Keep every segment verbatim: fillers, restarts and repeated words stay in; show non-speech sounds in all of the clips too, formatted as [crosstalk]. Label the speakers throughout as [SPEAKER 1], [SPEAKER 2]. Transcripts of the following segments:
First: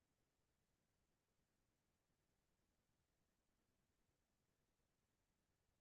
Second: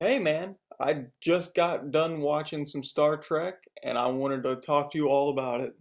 [SPEAKER 1] Hey man, I just got done watching some Star Trek and I wanted to talk to you all about it.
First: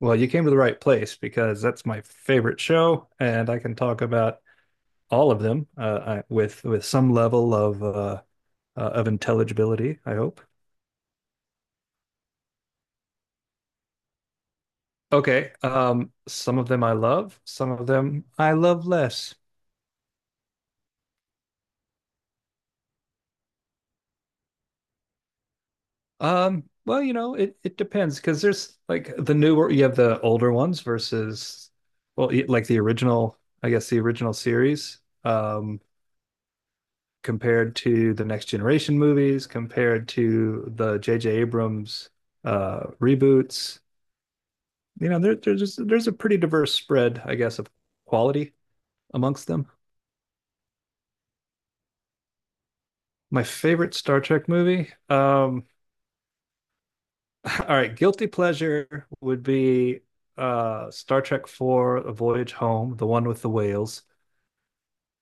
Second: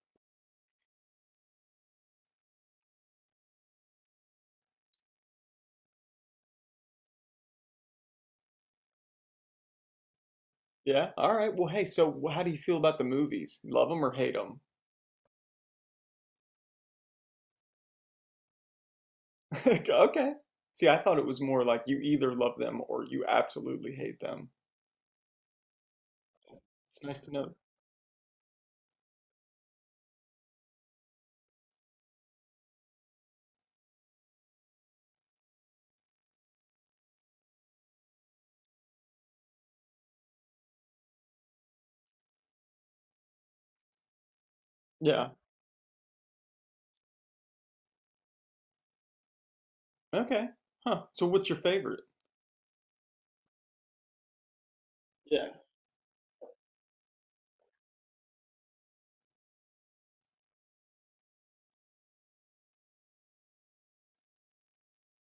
[SPEAKER 2] Well, you came to the right place because that's my favorite show, and I can talk about all of them uh, I- with with some level of uh, uh, of intelligibility, I hope.
[SPEAKER 1] Yeah? All right. Well, hey, so wh- how do you feel about the movies? Love them or hate them?
[SPEAKER 2] Okay, um, some of them I love, some of them I love less.
[SPEAKER 1] [laughs] Okay. See, I thought it was more like you either love them or you absolutely hate them.
[SPEAKER 2] Um,
[SPEAKER 1] It's
[SPEAKER 2] well, you
[SPEAKER 1] nice to
[SPEAKER 2] know,
[SPEAKER 1] know.
[SPEAKER 2] it it depends because there's like the newer, you have the older ones versus, well, like the original, I guess the original series. Um, Compared to the next generation movies, compared to the J J. Abrams uh, reboots. You know,
[SPEAKER 1] Yeah.
[SPEAKER 2] there, there's just, there's a pretty diverse spread, I guess, of quality amongst them.
[SPEAKER 1] Okay. Huh. So what's your favorite?
[SPEAKER 2] My favorite Star Trek movie.
[SPEAKER 1] Yeah.
[SPEAKER 2] Um, [laughs] all right, guilty pleasure would be uh, Star Trek Four: A Voyage Home, the one with the whales.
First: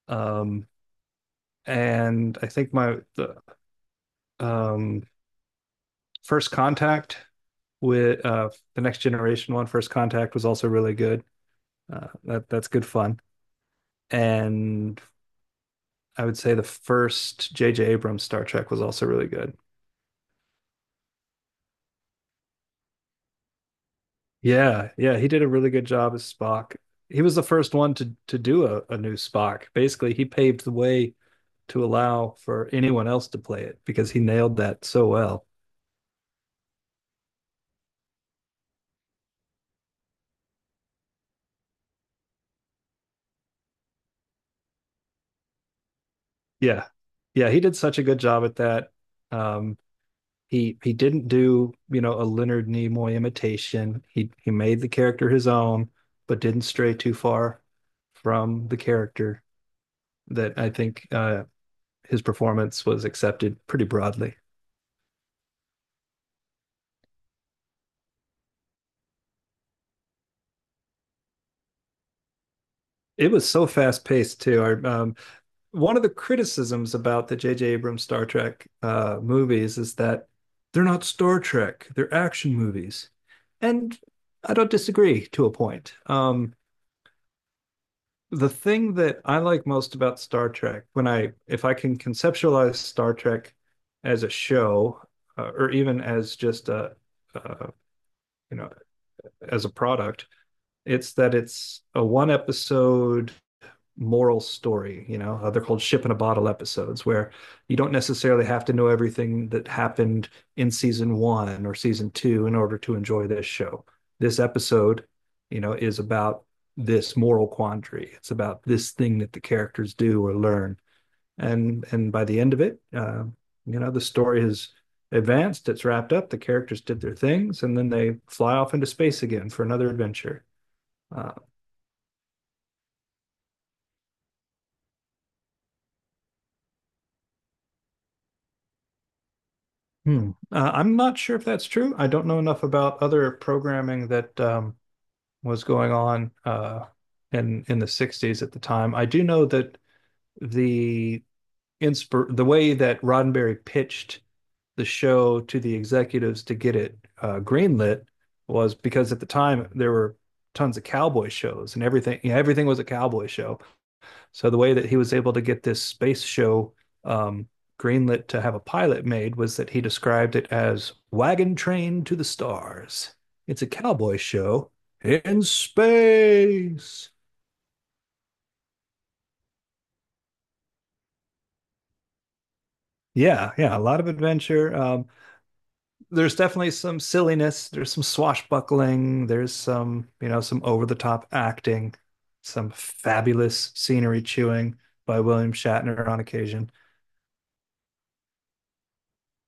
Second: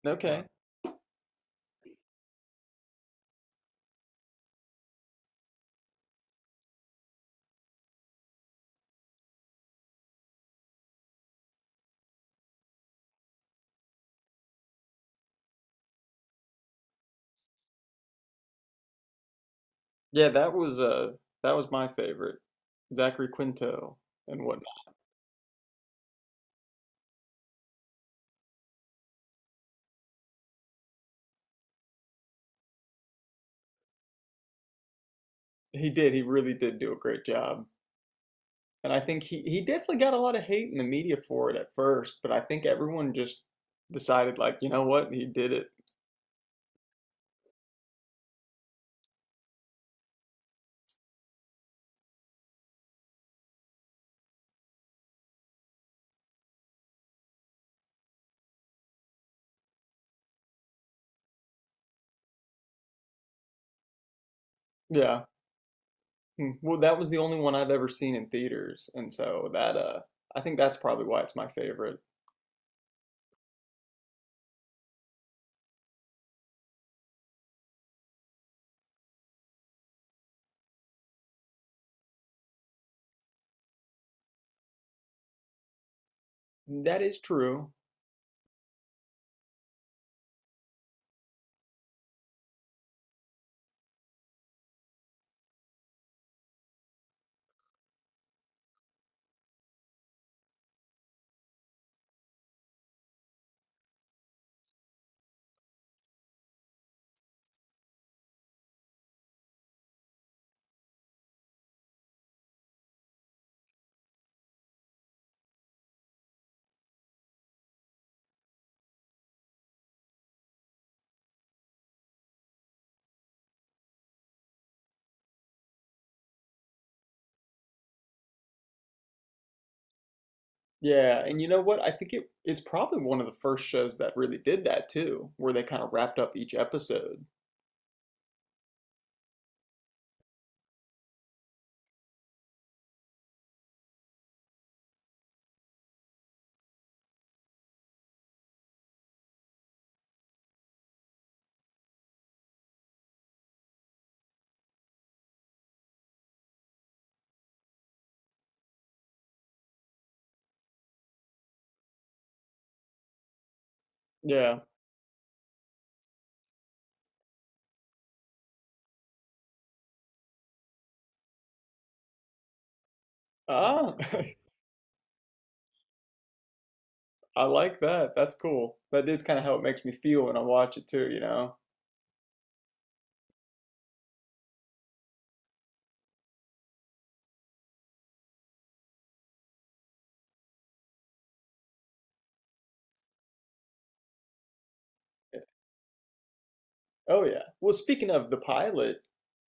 [SPEAKER 1] Okay.
[SPEAKER 2] Um, and I think my the um, first contact with uh, the next generation one, First Contact was also really good. Uh, that that's good fun. And I would say the first J J. Abrams Star Trek was also really good.
[SPEAKER 1] Yeah, that was uh that was my favorite. Zachary Quinto and whatnot.
[SPEAKER 2] Yeah, yeah, he did a really good job as Spock. He was the first one to to do a, a new Spock. Basically, he paved the way to allow for anyone else to play it because he nailed that so well.
[SPEAKER 1] He did, he really did do a great job. And I think he, he definitely got a lot of hate in the media for it at first, but I think everyone just decided, like, you know what, he did it.
[SPEAKER 2] Yeah, yeah, he did such a good job at that. Um, He he didn't do, you know, a Leonard Nimoy imitation. He he made the character his own, but didn't stray too far from the character that I think uh, his performance was accepted pretty broadly.
[SPEAKER 1] Yeah. Mm, well, that was the only one I've ever seen in theaters. And so that, uh, I think that's probably why it's my favorite.
[SPEAKER 2] It was so fast paced too. I, um, one of the criticisms about the J J. Abrams Star Trek uh, movies is that they're not Star Trek; they're action movies, and I don't disagree to a point. Um,
[SPEAKER 1] That is true.
[SPEAKER 2] the thing that I like most about Star Trek, when I if I can conceptualize Star Trek as a show uh, or even as just a uh, you know as a product, it's that it's a one episode moral story. You know, Uh, they're called ship in a bottle episodes where you don't necessarily have to know everything that happened in season one or season two in order to enjoy this show. This episode, you know, is about this moral quandary. It's about this thing that the characters do or learn, and and by the end of it, uh, you know, the story has advanced. It's wrapped up. The characters did their things, and then they fly off into space again for another adventure.
[SPEAKER 1] Yeah.
[SPEAKER 2] Uh,
[SPEAKER 1] And you know what? I think it, it's probably one of the first shows that really did that too, where they kind of wrapped up each episode.
[SPEAKER 2] Hmm. Uh, I'm not sure if that's true. I don't know enough about other programming that um, was going on uh, in in the sixties at the time. I do know that the inspir the way that Roddenberry pitched the show to the executives to get it uh, greenlit was because at the time there were tons of cowboy shows and everything. Yeah, everything was a cowboy show. So
[SPEAKER 1] Yeah.
[SPEAKER 2] the way that he was able to get this space show um, greenlit to have a pilot made was that he described it as Wagon Train to the Stars. It's a
[SPEAKER 1] Ah,
[SPEAKER 2] cowboy
[SPEAKER 1] [laughs]
[SPEAKER 2] show in space.
[SPEAKER 1] I like that. That's cool. That is kind of how it makes me feel when I watch it too, you know?
[SPEAKER 2] Yeah, yeah, a lot of adventure. Um, there's definitely some silliness. There's some swashbuckling. There's some, you know, some over the top acting, some fabulous scenery chewing by William Shatner on occasion.
[SPEAKER 1] Oh yeah. Well, speaking of the pilot,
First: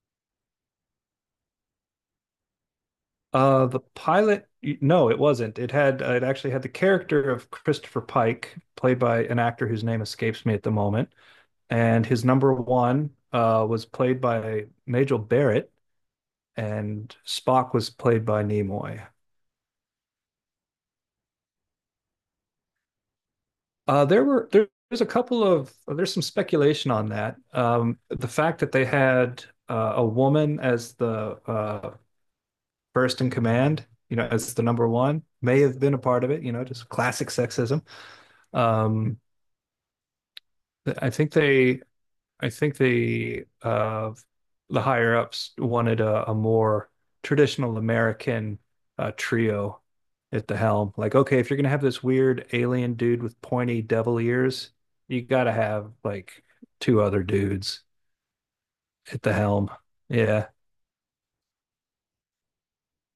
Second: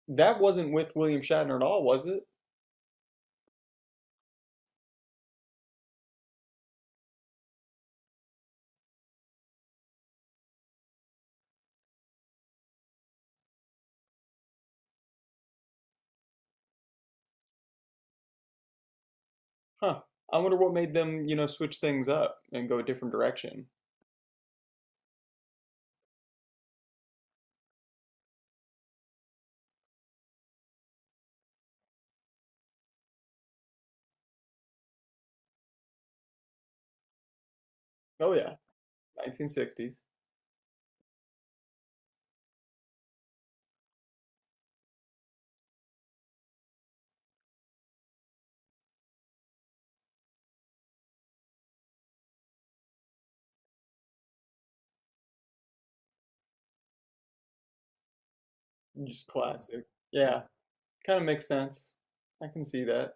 [SPEAKER 1] that wasn't with William Shatner at all, was it?
[SPEAKER 2] Uh, the pilot, no, it wasn't. It had uh, it actually had the character of Christopher Pike, played by an actor whose name escapes me at the moment, and his number one uh was played by Majel Barrett, and Spock was played by Nimoy.
[SPEAKER 1] Huh. I wonder what made them, you know, switch things up and go a different direction.
[SPEAKER 2] Uh, there were there, there's a couple of There's some speculation on that. Um, the fact that they had uh, a woman as the uh first in command, you know, as the number one, may have been a part of it. You know, just classic sexism.
[SPEAKER 1] Oh yeah,
[SPEAKER 2] Um
[SPEAKER 1] nineteen sixties.
[SPEAKER 2] I think they, I think they, uh, the higher ups wanted a, a more traditional American uh, trio at the helm. Like, okay, if you're gonna have this weird alien dude with pointy devil ears, you gotta have like two other dudes at
[SPEAKER 1] Just
[SPEAKER 2] the helm.
[SPEAKER 1] classic. Yeah,
[SPEAKER 2] Yeah.
[SPEAKER 1] kind of makes sense. I can see that.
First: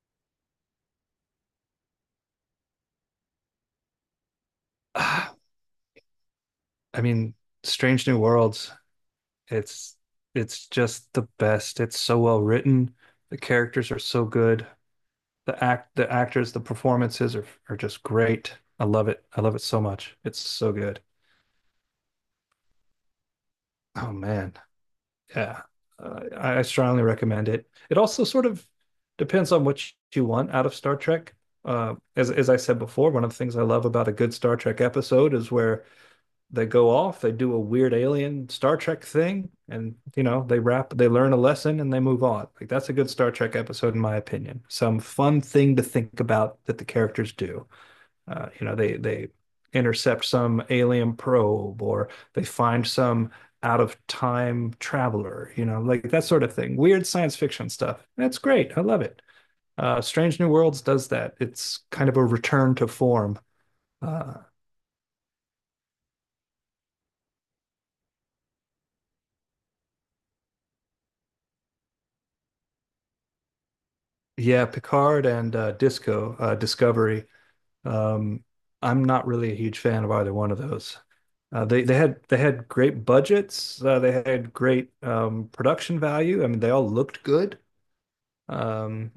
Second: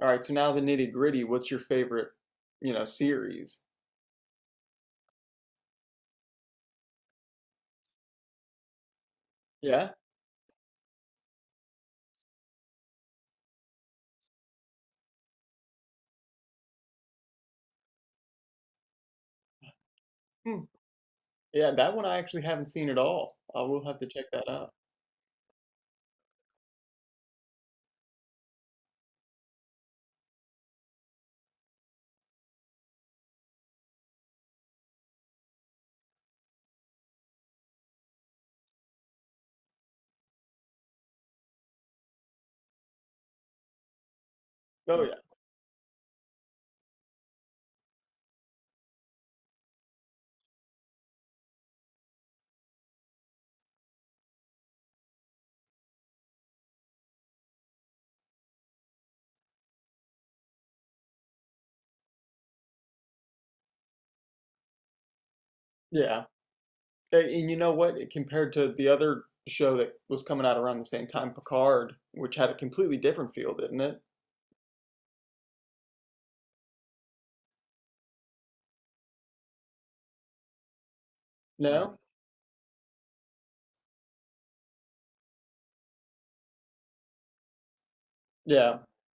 [SPEAKER 1] All right, so now the nitty-gritty. What's your favorite, you know, series?
[SPEAKER 2] [sighs] I mean, Strange New Worlds,
[SPEAKER 1] Yeah?
[SPEAKER 2] it's it's just the best. It's so well written. The characters are so good. The act the actors, the performances are are just great. I love it, I love it so much. It's
[SPEAKER 1] Hmm.
[SPEAKER 2] so good.
[SPEAKER 1] Yeah, that one I actually haven't seen at all. I will have to
[SPEAKER 2] Oh
[SPEAKER 1] check that
[SPEAKER 2] man,
[SPEAKER 1] out.
[SPEAKER 2] yeah, uh, I strongly recommend it it also sort of depends on what you want out of Star Trek. Uh, as as I said before, one of the things I love about a good Star Trek episode is where they go off, they do a weird alien Star Trek thing, and you know they wrap they learn a lesson and they move on. Like, that's a good Star Trek episode in my opinion, some
[SPEAKER 1] Oh yeah.
[SPEAKER 2] fun thing to think about that the characters do. Uh, you know, they they intercept some alien probe or they find some out of time traveler, you know, like that sort of thing. Weird science fiction stuff. That's great. I love it. Uh, Strange New Worlds does that. It's kind of a return to form. Uh,
[SPEAKER 1] Yeah. And, you know what? Compared to the other show that was coming out around the same time, Picard, which had a completely different feel, didn't it?
[SPEAKER 2] yeah, Picard and uh, Disco uh, Discovery. Um, I'm not really a huge fan of either one of those. Uh, they they
[SPEAKER 1] No?
[SPEAKER 2] had they had great budgets. Uh, they had great um, production value. I mean, they all looked good.
[SPEAKER 1] Yeah.
[SPEAKER 2] Um,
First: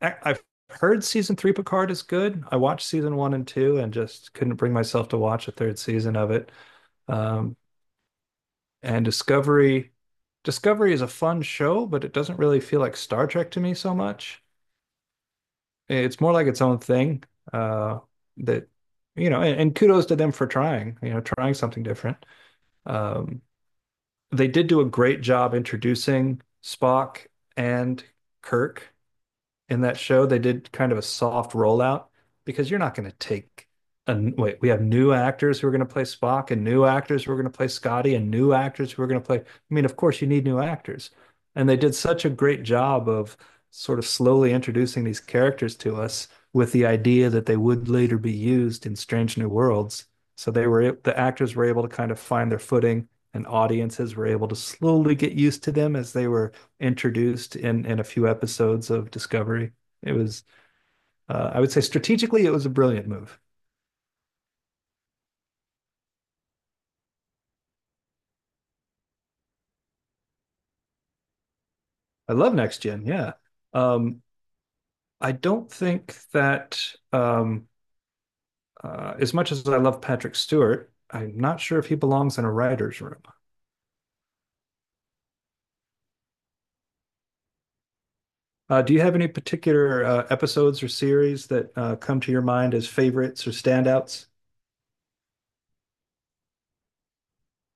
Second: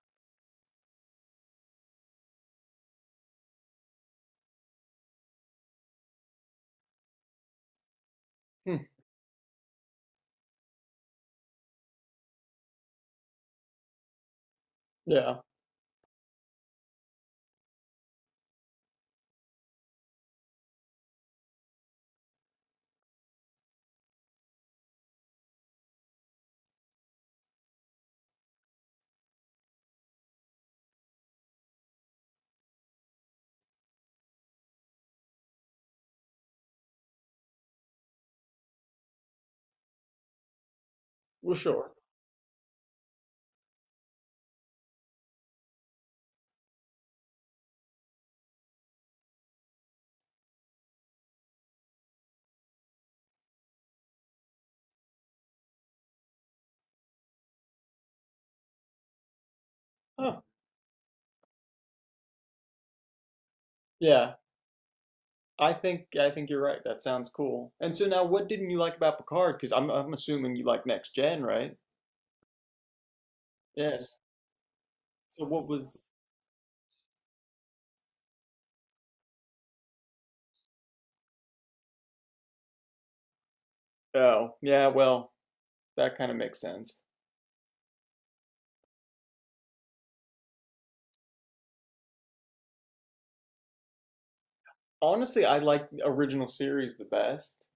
[SPEAKER 2] I, I've heard season three Picard is good. I watched season one and two and just couldn't bring myself to watch a third season of it. Um,
[SPEAKER 1] Hmm.
[SPEAKER 2] and Discovery, Discovery is a fun show, but it doesn't really feel like Star Trek to me so much.
[SPEAKER 1] Yeah.
[SPEAKER 2] It's more like its own thing. Uh, that you know, and, and kudos to them for trying. You know, trying something different. Um, they did do a great job introducing Spock and Kirk in that show. They did kind of a soft rollout because you're not going to take a, wait. We have new actors who are going to play Spock and new actors who are going to play Scotty and new actors who are going to play. I mean, of course, you need new actors.
[SPEAKER 1] Well,
[SPEAKER 2] And they
[SPEAKER 1] sure.
[SPEAKER 2] did such a great job of sort of slowly introducing these characters to us with the idea that they would later be used in Strange New Worlds. So they were the actors were able to kind of find their footing, and audiences were able to slowly get used to them as they were introduced in in a few episodes of Discovery. It
[SPEAKER 1] Huh.
[SPEAKER 2] was, uh, I would say, strategically, it was a brilliant move.
[SPEAKER 1] Yeah. I think I think you're right. That sounds cool. And so now, what didn't you like about Picard? Because I'm I'm assuming you like Next Gen, right?
[SPEAKER 2] I love Next Gen, yeah.
[SPEAKER 1] Yes.
[SPEAKER 2] Um, I
[SPEAKER 1] So what
[SPEAKER 2] don't
[SPEAKER 1] was?
[SPEAKER 2] think that um, uh, as much as I love Patrick Stewart, I'm not sure if he belongs in a writer's room.
[SPEAKER 1] Oh, yeah. Well, that kind of makes sense.
[SPEAKER 2] Uh, do you have any particular uh, episodes or series that uh, come to your mind as favorites or standouts?
[SPEAKER 1] Honestly, I like original series the best.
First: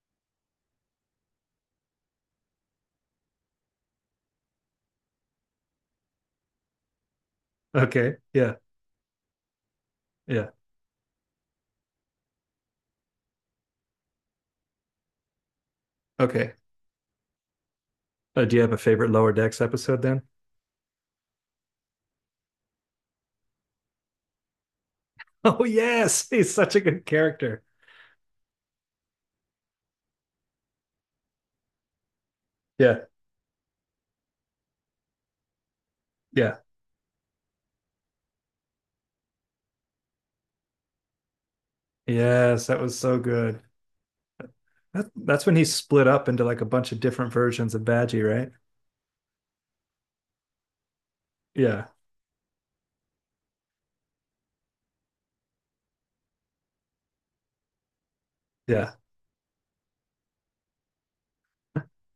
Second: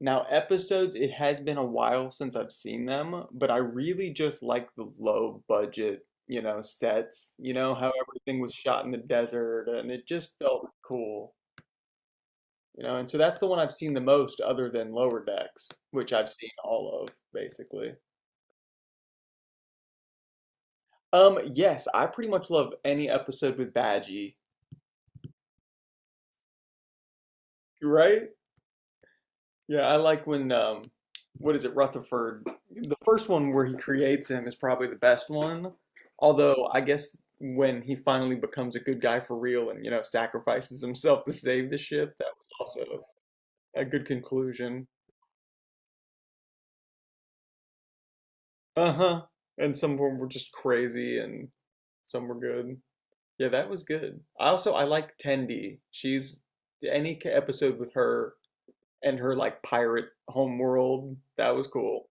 [SPEAKER 1] Now, episodes, it has been a while since I've seen them, but I really just like the low budget, you know, sets, you know, how
[SPEAKER 2] Okay.
[SPEAKER 1] everything was
[SPEAKER 2] Yeah.
[SPEAKER 1] shot in the desert and it just
[SPEAKER 2] Yeah.
[SPEAKER 1] felt cool, you know, and so that's the one I've seen the most other than Lower Decks, which I've seen
[SPEAKER 2] Okay.
[SPEAKER 1] all of basically.
[SPEAKER 2] Uh, do you have a favorite Lower Decks episode then? [laughs]
[SPEAKER 1] Um, yes, I pretty much love any episode with Badgie,
[SPEAKER 2] Oh, yes. He's such a good character.
[SPEAKER 1] right? Yeah, I like when um, what is it, Rutherford? The
[SPEAKER 2] Yeah.
[SPEAKER 1] first one where he creates him is probably the best one.
[SPEAKER 2] Yeah.
[SPEAKER 1] Although I guess when he finally becomes a good guy for real and you know sacrifices himself to save the ship, that was
[SPEAKER 2] Yes. That was
[SPEAKER 1] also
[SPEAKER 2] so good.
[SPEAKER 1] a good conclusion.
[SPEAKER 2] That, that's when he split up into like a bunch of different versions of Badgie, right?
[SPEAKER 1] Uh-huh. And some of them were just crazy, and
[SPEAKER 2] Yeah.
[SPEAKER 1] some were good. Yeah, that was good. I also I like Tendi. She's any ca- episode with her
[SPEAKER 2] Yeah.
[SPEAKER 1] and her like pirate homeworld, that was cool.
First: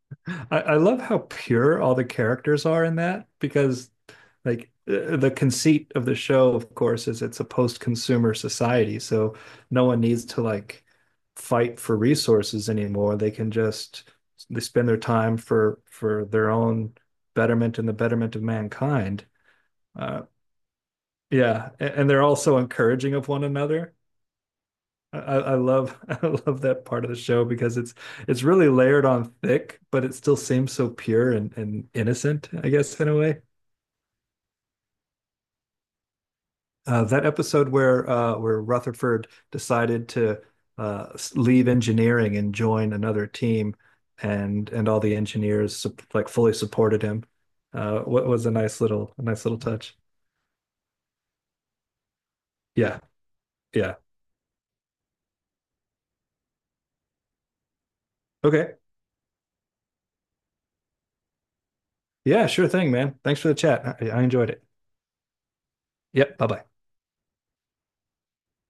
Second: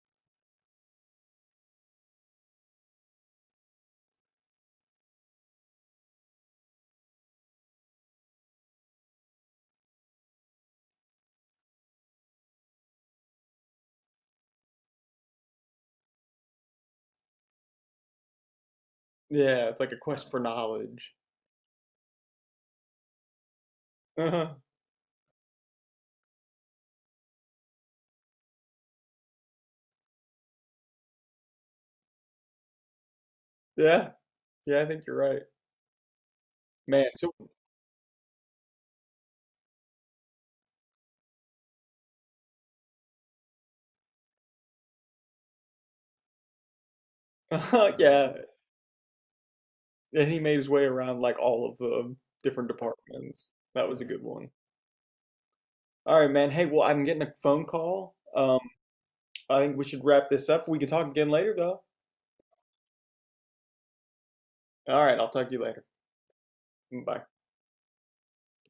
[SPEAKER 2] I, I love how pure all the characters are in that because like uh, the conceit of the show, of course, is it's a post-consumer society, so no one needs to like fight for resources anymore. They can just they spend their time for for their own betterment and the betterment of mankind.
[SPEAKER 1] Yeah, it's like a
[SPEAKER 2] Uh,
[SPEAKER 1] quest for knowledge.
[SPEAKER 2] yeah, and, they're also encouraging of one another.
[SPEAKER 1] Uh-huh.
[SPEAKER 2] I I love [laughs] I love that part of the show because it's it's really layered on thick, but it still seems so pure and, and innocent, I guess, in a way.
[SPEAKER 1] Yeah. Yeah, I think you're right.
[SPEAKER 2] Uh,
[SPEAKER 1] Man,
[SPEAKER 2] that
[SPEAKER 1] so
[SPEAKER 2] episode where uh, where Rutherford decided to uh, leave engineering and join another team, and and all the engineers like fully supported him.
[SPEAKER 1] [laughs] uh,
[SPEAKER 2] Uh, what
[SPEAKER 1] yeah,
[SPEAKER 2] was a nice little, a nice little touch.
[SPEAKER 1] and he made his way around like all of the different
[SPEAKER 2] Yeah,
[SPEAKER 1] departments. That
[SPEAKER 2] yeah.
[SPEAKER 1] was a good one. All right, man. Hey, well, I'm getting a phone call. Um,
[SPEAKER 2] Okay.
[SPEAKER 1] I think we should wrap this up. We can talk again later, though.
[SPEAKER 2] Yeah, sure thing, man. Thanks for the chat. I, I enjoyed it.
[SPEAKER 1] All right, I'll talk to you later.
[SPEAKER 2] Yep. Bye bye.
[SPEAKER 1] Bye.